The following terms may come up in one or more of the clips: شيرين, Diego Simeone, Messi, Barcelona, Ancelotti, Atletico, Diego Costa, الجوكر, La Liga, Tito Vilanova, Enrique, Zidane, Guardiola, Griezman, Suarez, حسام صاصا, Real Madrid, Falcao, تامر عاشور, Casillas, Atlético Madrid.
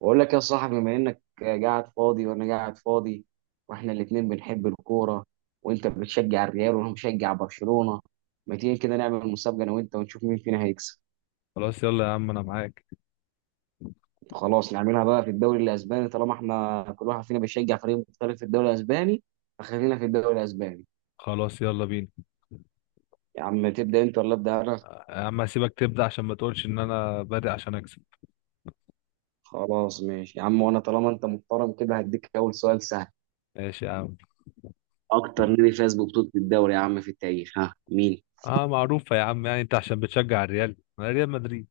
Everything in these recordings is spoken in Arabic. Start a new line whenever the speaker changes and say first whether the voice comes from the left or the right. right: بقول لك يا صاحبي، بما انك قاعد فاضي وانا قاعد فاضي، واحنا الاتنين بنحب الكوره، وانت بتشجع الريال وانا مشجع برشلونه. ما تيجي كده نعمل مسابقه انا وانت ونشوف مين فينا هيكسب؟
left: خلاص، يلا يا عم، انا معاك.
right: خلاص نعملها بقى في الدوري الاسباني، طالما احنا كل واحد فينا بيشجع فريق مختلف في الدوري الاسباني، فخلينا في الدوري الاسباني.
left: خلاص، يلا بينا.
right: يا عم تبدا انت ولا ابدا انا؟
left: يا عم، هسيبك تبدأ عشان ما تقولش ان انا بادئ عشان اكسب.
right: خلاص ماشي يا عم، وانا طالما انت محترم كده هديك اول سؤال سهل.
left: ماشي يا عم.
right: اكتر نادي فاز ببطوله الدوري يا عم في التاريخ، ها مين؟
left: اه، معروفة يا عم. يعني انت عشان بتشجع الريال، انا ريال مدريد.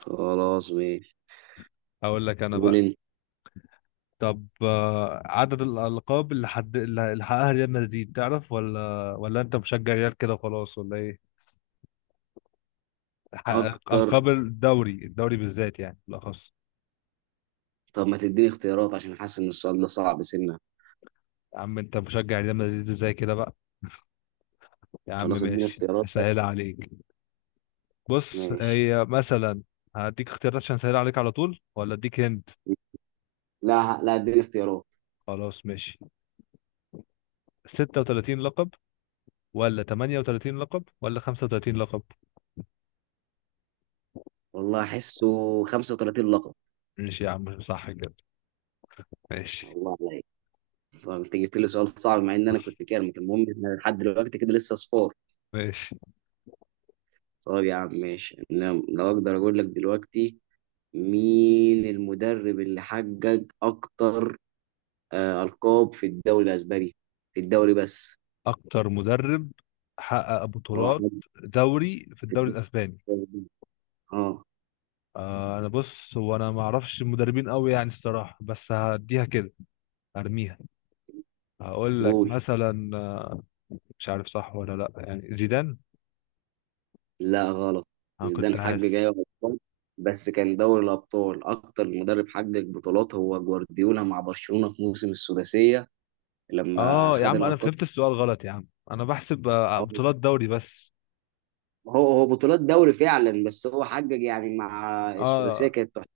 right: خلاص ماشي.
left: اقول لك انا
right: قول
left: بقى.
right: انت.
left: طب عدد الألقاب اللي حد اللي اللي حققها ريال مدريد، تعرف ولا انت مشجع ريال كده وخلاص، ولا ايه؟ حقق
right: اكتر.
left: ألقاب الدوري بالذات، يعني بالأخص.
right: طب ما تديني اختيارات عشان حاسس ان السؤال ده صعب، سنة.
left: يا عم انت مشجع ريال مدريد ازاي كده بقى؟ يا عم
right: خلاص اديني
left: ماشي،
right: اختيارات.
left: هسهلها عليك. بص،
right: ماشي.
left: هي مثلا. هديك اختيارات عشان اسهل عليك على طول، ولا اديك هند؟
right: لا لا، اديني اختيارات.
left: خلاص ماشي. 36 لقب، ولا 38 لقب، ولا 35 لقب؟
right: والله احسه 35 لقب.
left: ماشي يا عم، صح كده. ماشي.
right: والله عليك. طب انت جبت لي سؤال صعب مع ان انا كنت كارمك. المهم احنا لحد دلوقتي كده لسه صفار.
left: ماشي.
right: طب يا عم ماشي، انا لو اقدر اقول لك دلوقتي مين المدرب اللي حقق اكتر، القاب في الدوري الاسباني، في الدوري بس.
left: اكتر مدرب حقق
right: اه
left: بطولات
right: حقق.
left: في الدوري الاسباني.
right: اه.
left: انا بص، هو انا ما اعرفش المدربين قوي يعني الصراحه، بس هديها كده. ارميها. هقول لك
right: قول.
left: مثلا. مش عارف صح ولا لا، يعني زيدان.
right: لا غلط.
left: انا كنت
right: زيدان حقق ايوه
left: حاسس.
right: بطولات، بس كان دوري الابطال. اكتر مدرب حقق بطولات هو جوارديولا مع برشلونه في موسم السداسيه لما
left: اه يا
right: خد
left: عم، انا
right: الالقاب.
left: فهمت السؤال غلط. يا عم انا بحسب بطولات دوري بس.
right: هو بطولات دوري فعلا، بس هو حقق يعني مع السداسيه
left: اه،
right: كانت تحفة.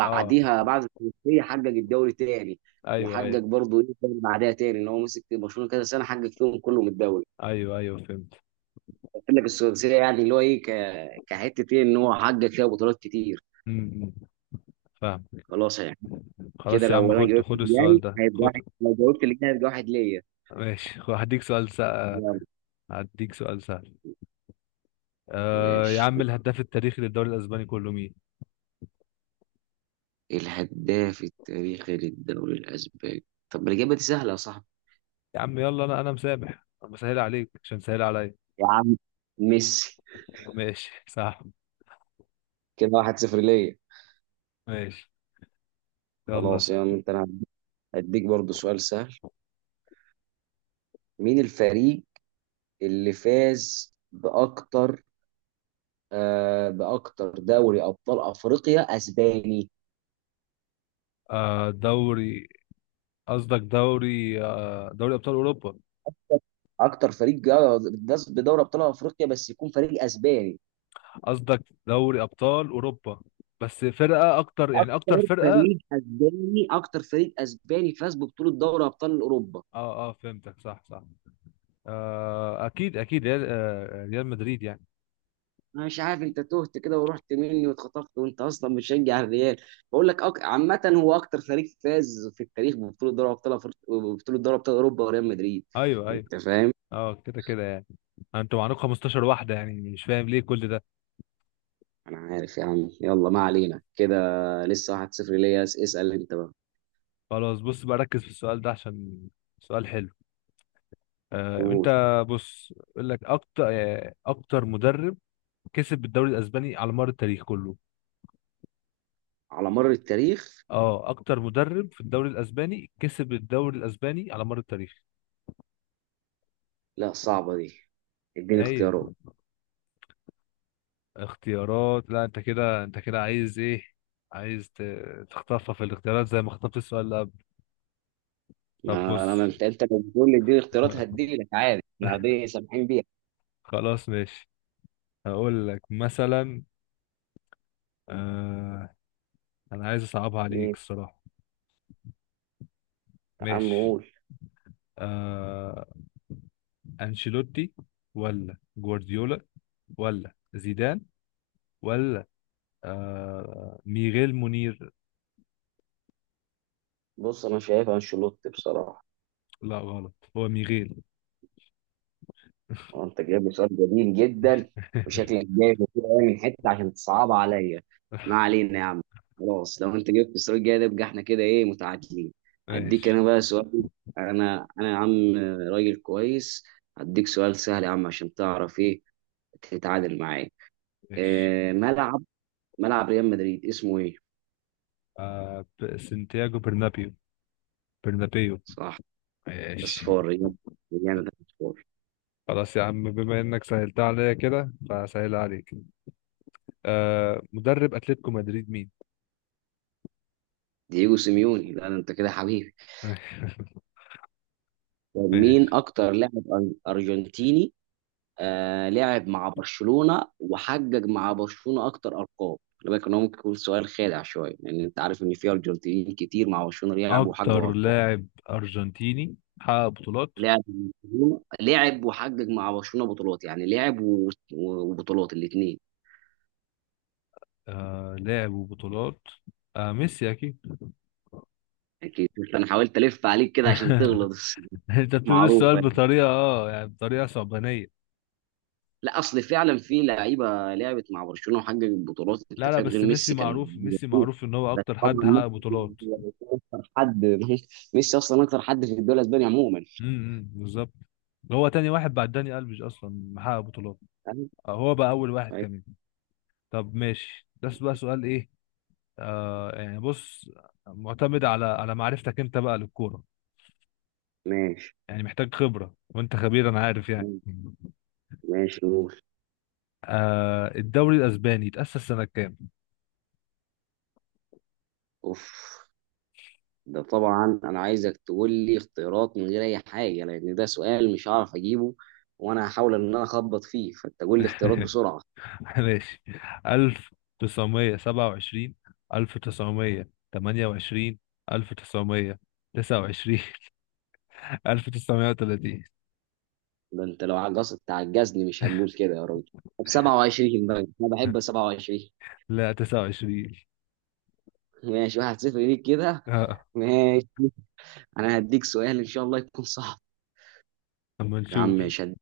left: اه.
right: بعد السداسيه حقق الدوري تاني،
left: ايوه،
right: وحقق
left: ايوه.
right: برضه ايه تاني بعدها تاني، ان هو مسك برشلونه كذا سنه حقق فيهم كلهم الدوري.
left: ايوه، ايوه، فهمت.
right: قلت لك السداسيه يعني اللي هو ايه كحته، ايه، ان هو حقق فيها بطولات كتير.
left: امم فاهم.
right: خلاص يعني. كده
left: خلاص يا عم،
right: لو انا
left: خد
right: جاوبت
left: خد
right: اللي
left: السؤال
right: جاي
left: ده،
right: هيبقى
left: خد.
right: واحد، لو جاوبت اللي جاي هيبقى واحد ليا.
left: ماشي، هديك سؤال سهل.
right: يلا.
left: هديك سؤال سهل. يا
right: ماشي.
left: عم، الهداف التاريخي للدوري الاسباني كله مين؟
right: الهداف التاريخي للدوري الأسباني؟ طب ما الإجابة دي سهلة يا صاحبي.
left: يا عم يلا، انا مسامح، انا بسهل عليك عشان سهل عليا.
right: يا عم ميسي.
left: ماشي صح.
right: كده واحد صفر ليا.
left: ماشي. يلا
right: خلاص يا عم،
left: سهل.
right: انت انا هديك برضو سؤال سهل. مين الفريق اللي فاز بأكتر، بأكتر دوري أبطال أفريقيا أسباني.
left: آه دوري قصدك دوري ابطال اوروبا.
right: أكتر فريق جا- فاز بدوري أبطال أفريقيا بس يكون فريق أسباني.
left: قصدك دوري ابطال اوروبا، بس فرقه اكتر يعني اكتر
right: اكتر
left: فرقه.
right: فريق اسباني، اكتر فريق اسباني فاز ببطوله دوري ابطال اوروبا.
left: اه، اه، فهمتك، صح، صح. اكيد، اكيد، ريال مدريد يعني.
right: انا مش عارف انت تهت كده ورحت مني واتخطفت، وانت اصلا بتشجع الريال. بقول لك عامه هو اكتر فريق فاز في التاريخ ببطوله دوري ببطوله دوري ابطال اوروبا وريال مدريد.
left: ايوه، ايوه.
right: انت فاهم؟
left: اه، كده كده يعني. انتوا معاكم 15 واحده يعني، مش فاهم ليه كل ده.
right: انا عارف يا عم، يلا ما علينا كده. لسه 1-0 ليا. اسال انت بقى.
left: خلاص بص بقى، ركز في السؤال ده عشان سؤال حلو. انت
right: قول.
left: بص، يقول لك اكتر مدرب كسب الدوري الاسباني على مر التاريخ كله.
right: على مر التاريخ.
left: اه، اكتر مدرب في الدوري الاسباني كسب الدوري الاسباني على مر التاريخ.
right: لا صعبه دي، اديني
left: ما هي
right: اختيارات.
left: اختيارات، لا انت كده، انت كده عايز ايه؟ عايز تخطفها في الاختيارات زي ما خطفت السؤال اللي قبل. طب
right: ما انا
left: بص
right: انت، لو بتقول لي اديني اختيارات هديلك عادي، احنا دي سامحين بيها.
left: خلاص ماشي. هقول لك مثلا. آه انا عايز اصعبها عليك الصراحة.
right: عم
left: ماشي.
right: قول.
left: آه انشيلوتي، ولا جوارديولا، ولا زيدان، ولا ميغيل منير.
right: بص انا شايف انشيلوتي بصراحه.
left: لا غلط، هو ميغيل.
right: هو انت جايب لي سؤال جميل جدا، وشكلك جايب كتير قوي من حته عشان تصعب عليا. ما علينا يا عم. خلاص لو انت جبت السؤال الجاي ده، يبقى احنا كده ايه، متعادلين. هديك
left: ماشي.
right: انا بقى سؤال. انا يا عم راجل كويس، هديك سؤال سهل يا عم عشان تعرف ايه، تتعادل معايا.
left: ماشي
right: إيه ملعب، ملعب ريال مدريد اسمه ايه؟
left: سانتياغو برنابيو. برنابيو.
right: صح.
left: ماشي.
right: اصفار ريال، ريال ده اصفار.
left: خلاص يا عم، بما انك سهلتها عليا كده فسهلها عليك. مدرب اتلتيكو مدريد مين؟
right: دييجو سيميوني، لا ده انت كده حبيبي. طب مين
left: ماشي.
right: اكتر لاعب ارجنتيني، لعب مع برشلونة وحقق مع برشلونة اكتر ارقام. خلي بالك ان هو ممكن يكون سؤال خادع شويه، لان انت عارف ان في ارجنتينيين كتير مع برشلونة لعبوا
left: اكتر
right: وحققوا ارقام.
left: لاعب ارجنتيني حقق بطولات.
right: لعب، لعب وحقق مع برشلونة بطولات، يعني لعب وبطولات الاثنين.
left: لاعب وبطولات. ميسي اكيد.
right: اكيد. انا حاولت الف عليك كده عشان تغلط
left: انت بتقول السؤال
right: معروفة.
left: بطريقه يعني بطريقه صعبانيه.
right: لا اصل فعلا في لعيبه لعبت مع برشلونه وحققت بطولات انت
left: لا، لا،
right: فاهم، غير
left: بس ميسي
right: ميسي كانوا
left: معروف، ميسي
right: موجودين.
left: معروف ان هو
right: بس
left: اكتر
right: طبعا
left: حد حقق
right: ميسي
left: بطولات.
right: هو اكتر حد ميسي اصلا اكتر حد في الدوري الاسباني عموما.
left: بالظبط. هو تاني واحد بعد داني الفيش اصلا محقق بطولات
right: فاهم؟
left: آه، هو بقى اول واحد
right: طيب.
left: كمان. طب ماشي، ده بقى سؤال ايه. يعني بص، معتمد على معرفتك انت بقى للكوره.
right: ماشي.
left: يعني محتاج خبره، وانت خبير، انا عارف يعني.
right: ماشي قول.
left: الدوري الاسباني اتاسس سنه كام؟
right: اوف. ده طبعا انا عايزك تقول لي اختيارات من غير اي حاجه، لان ده سؤال مش هعرف اجيبه، وانا هحاول ان انا اخبط فيه، فانت قول لي اختيارات بسرعه.
left: ماشي. 1927، 1928، 1929، 1930.
right: ده انت لو عجزت تعجزني مش هنقول كده يا راجل. طب 27 بقى، انا بحب 27.
left: لا، 29.
right: ماشي، واحد صفر ليك كده.
left: اه.
right: ماشي. انا هديك سؤال ان شاء الله يكون صعب.
left: اما
right: يا
left: نشوف.
right: عم مش هد...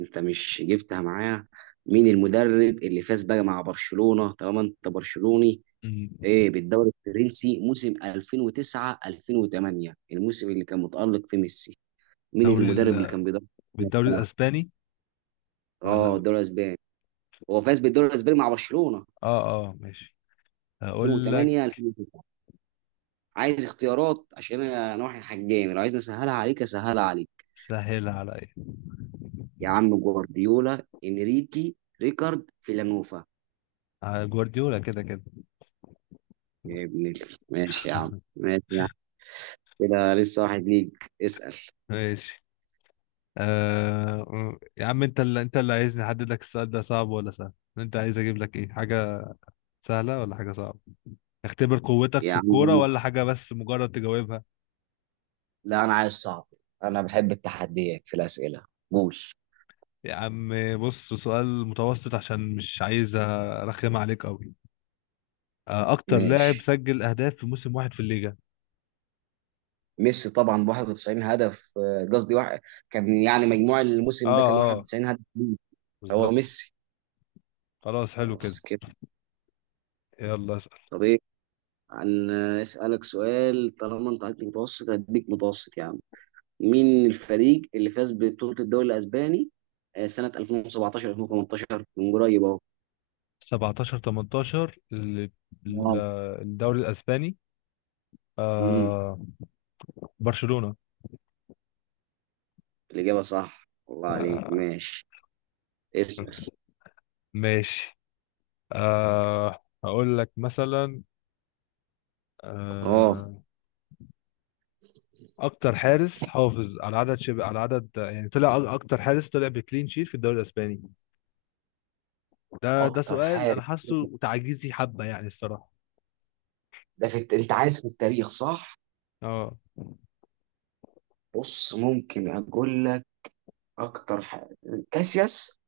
right: انت مش جبتها معايا. مين المدرب اللي فاز بقى مع برشلونة طالما انت برشلوني،
left: أمم.
right: ايه، بالدوري الفرنسي موسم 2009 2008، الموسم اللي كان متألق فيه ميسي؟ مين
left: دوري ال...
right: المدرب اللي كان بيدرب
left: بالدوري
right: برشلونة؟
left: الاسباني ولا
right: اه
left: ب-
right: الدوري الاسباني. هو فاز بالدوري الاسباني مع برشلونة
left: اه، اه، ماشي. هقول لك.
right: 2008 2009. عايز اختيارات عشان انا واحد حجامي، لو عايز اسهلها عليك اسهلها عليك.
left: سهل عليا.
right: يا عم، جوارديولا، انريكي، ريكارد، فيلانوفا.
left: جوارديولا كده كده.
right: ماشي يا عم، ماشي يا عم. كده لسه واحد ليك. اسأل.
left: ماشي. يا عم، انت اللي عايزني احدد لك السؤال ده صعب ولا سهل. انت عايز اجيب لك ايه، حاجة سهلة ولا حاجة صعبة؟ اختبر قوتك
right: يا
left: في الكورة،
right: عم
left: ولا حاجة بس مجرد تجاوبها.
right: لا انا عايز صعب، انا بحب التحديات في الأسئلة. قول.
left: يا عم بص، سؤال متوسط عشان مش عايز ارخم عليك قوي. اكتر لاعب
right: ماشي.
left: سجل اهداف في موسم واحد في الليجا.
right: ميسي طبعا ب 91 هدف، قصدي واحد، كان يعني مجموع
left: اه،
right: الموسم ده كان
left: اه،
right: 91 هدف ليه. هو
left: بالظبط.
right: ميسي.
left: خلاص حلو كده.
right: خلاص كده.
left: يلا اسأل.
right: طب ايه، اسالك سؤال، طالما انت عندك متوسط هديك متوسط يعني. من الفريق اللي فاز ببطولة الدوري الأسباني، سنة 2017 2018، من قريب أهو؟
left: 17، 18 ل-
right: واو.
left: الدوري الاسباني.
right: امم.
left: آه... برشلونة
right: الإجابة صح الله عليك.
left: آه،
right: ماشي. اسأل.
left: ماشي. هقول لك مثلا.
right: اه.
left: أه اكتر حارس حافظ على عدد يعني طلع، اكتر حارس طلع بكلين شيت في الدوري الاسباني. ده
right: أكتر
left: سؤال
right: حاجة.
left: انا حاسه تعجيزي حبة يعني الصراحة.
right: ده في أنت عايز في التاريخ صح؟
left: اه.
right: بص ممكن أقول لك أكتر حاجة، كاسياس.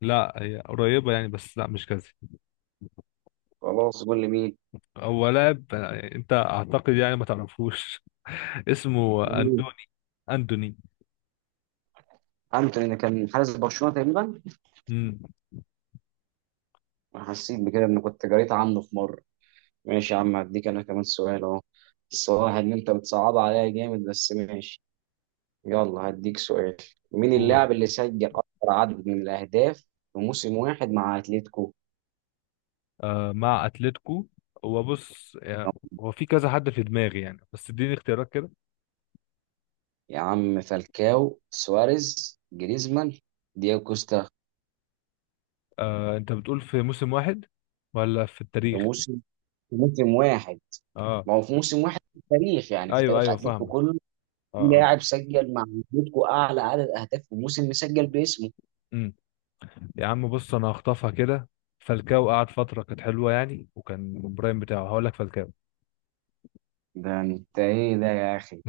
left: لا، هي قريبة يعني، بس لا مش كذا.
right: خلاص قول لي مين؟
left: هو لاعب، انت اعتقد يعني ما تعرفوش. اسمه
right: مين؟
left: اندوني. اندوني.
right: أنتوني اللي كان حارس برشلونة تقريبا.
left: امم
right: أنا حسيت بكده إن كنت قريت عنه في مرة. ماشي يا عم، هديك أنا كمان سؤال أهو، بس هو واحد إن أنت بتصعب عليا جامد بس ماشي. يلا هديك سؤال. مين
left: قول.
right: اللاعب اللي سجل أكثر عدد من الأهداف في موسم واحد مع أتلتيكو؟
left: مع اتلتيكو. هو بص يعني، هو في كذا حد في دماغي يعني، بس اديني اختيارات كده.
right: يا عم، فالكاو، سواريز، جريزمان، دياغو كوستا.
left: انت بتقول في موسم واحد ولا في
right: في
left: التاريخ؟
right: موسم، في موسم واحد.
left: اه،
right: ما هو في موسم واحد في التاريخ يعني، في
left: ايوه،
right: تاريخ
left: ايوه،
right: أتلتيكو
left: فاهمك.
right: كله. في
left: اه، اه.
right: لاعب سجل مع أتلتيكو أعلى عدد أهداف في موسم مسجل باسمه.
left: امم يا عم بص، انا هخطفها كده. فالكاو قعد فتره كانت حلوه يعني، وكان البرايم بتاعه. هقول لك فالكاو.
right: ده أنت إيه ده يا أخي؟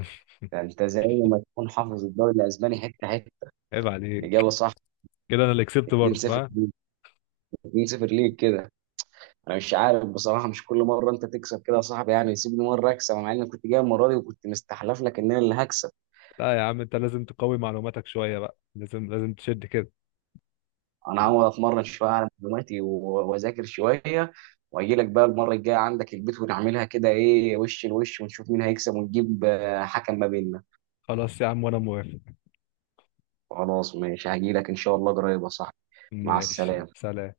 right: ده أنت زي ما تكون حافظ الدوري الأسباني حتة حتة.
left: عيب عليك.
right: الإجابة صح.
left: كده انا اللي كسبت برضه،
right: 2-0
left: فاهم.
right: ليك. 2-0 ليك كده. انا مش عارف بصراحه، مش كل مره انت تكسب كده يا صاحبي يعني، سيبني مره اكسب مع اني كنت جاي المره دي وكنت مستحلف لك ان انا اللي هكسب.
left: لا يا عم، انت لازم تقوي معلوماتك شويه بقى. لازم، لازم تشد كده.
right: انا هقعد اتمرن شويه على معلوماتي واذاكر شويه، واجي لك بقى المره الجايه عندك البيت ونعملها كده ايه، وش لوش، ونشوف مين هيكسب، ونجيب حكم ما بيننا.
left: خلاص يا عم، وانا موافق.
right: خلاص ماشي، هجي لك ان شاء الله قريب يا صاحبي. مع
left: ماشي،
right: السلامه.
left: سلام.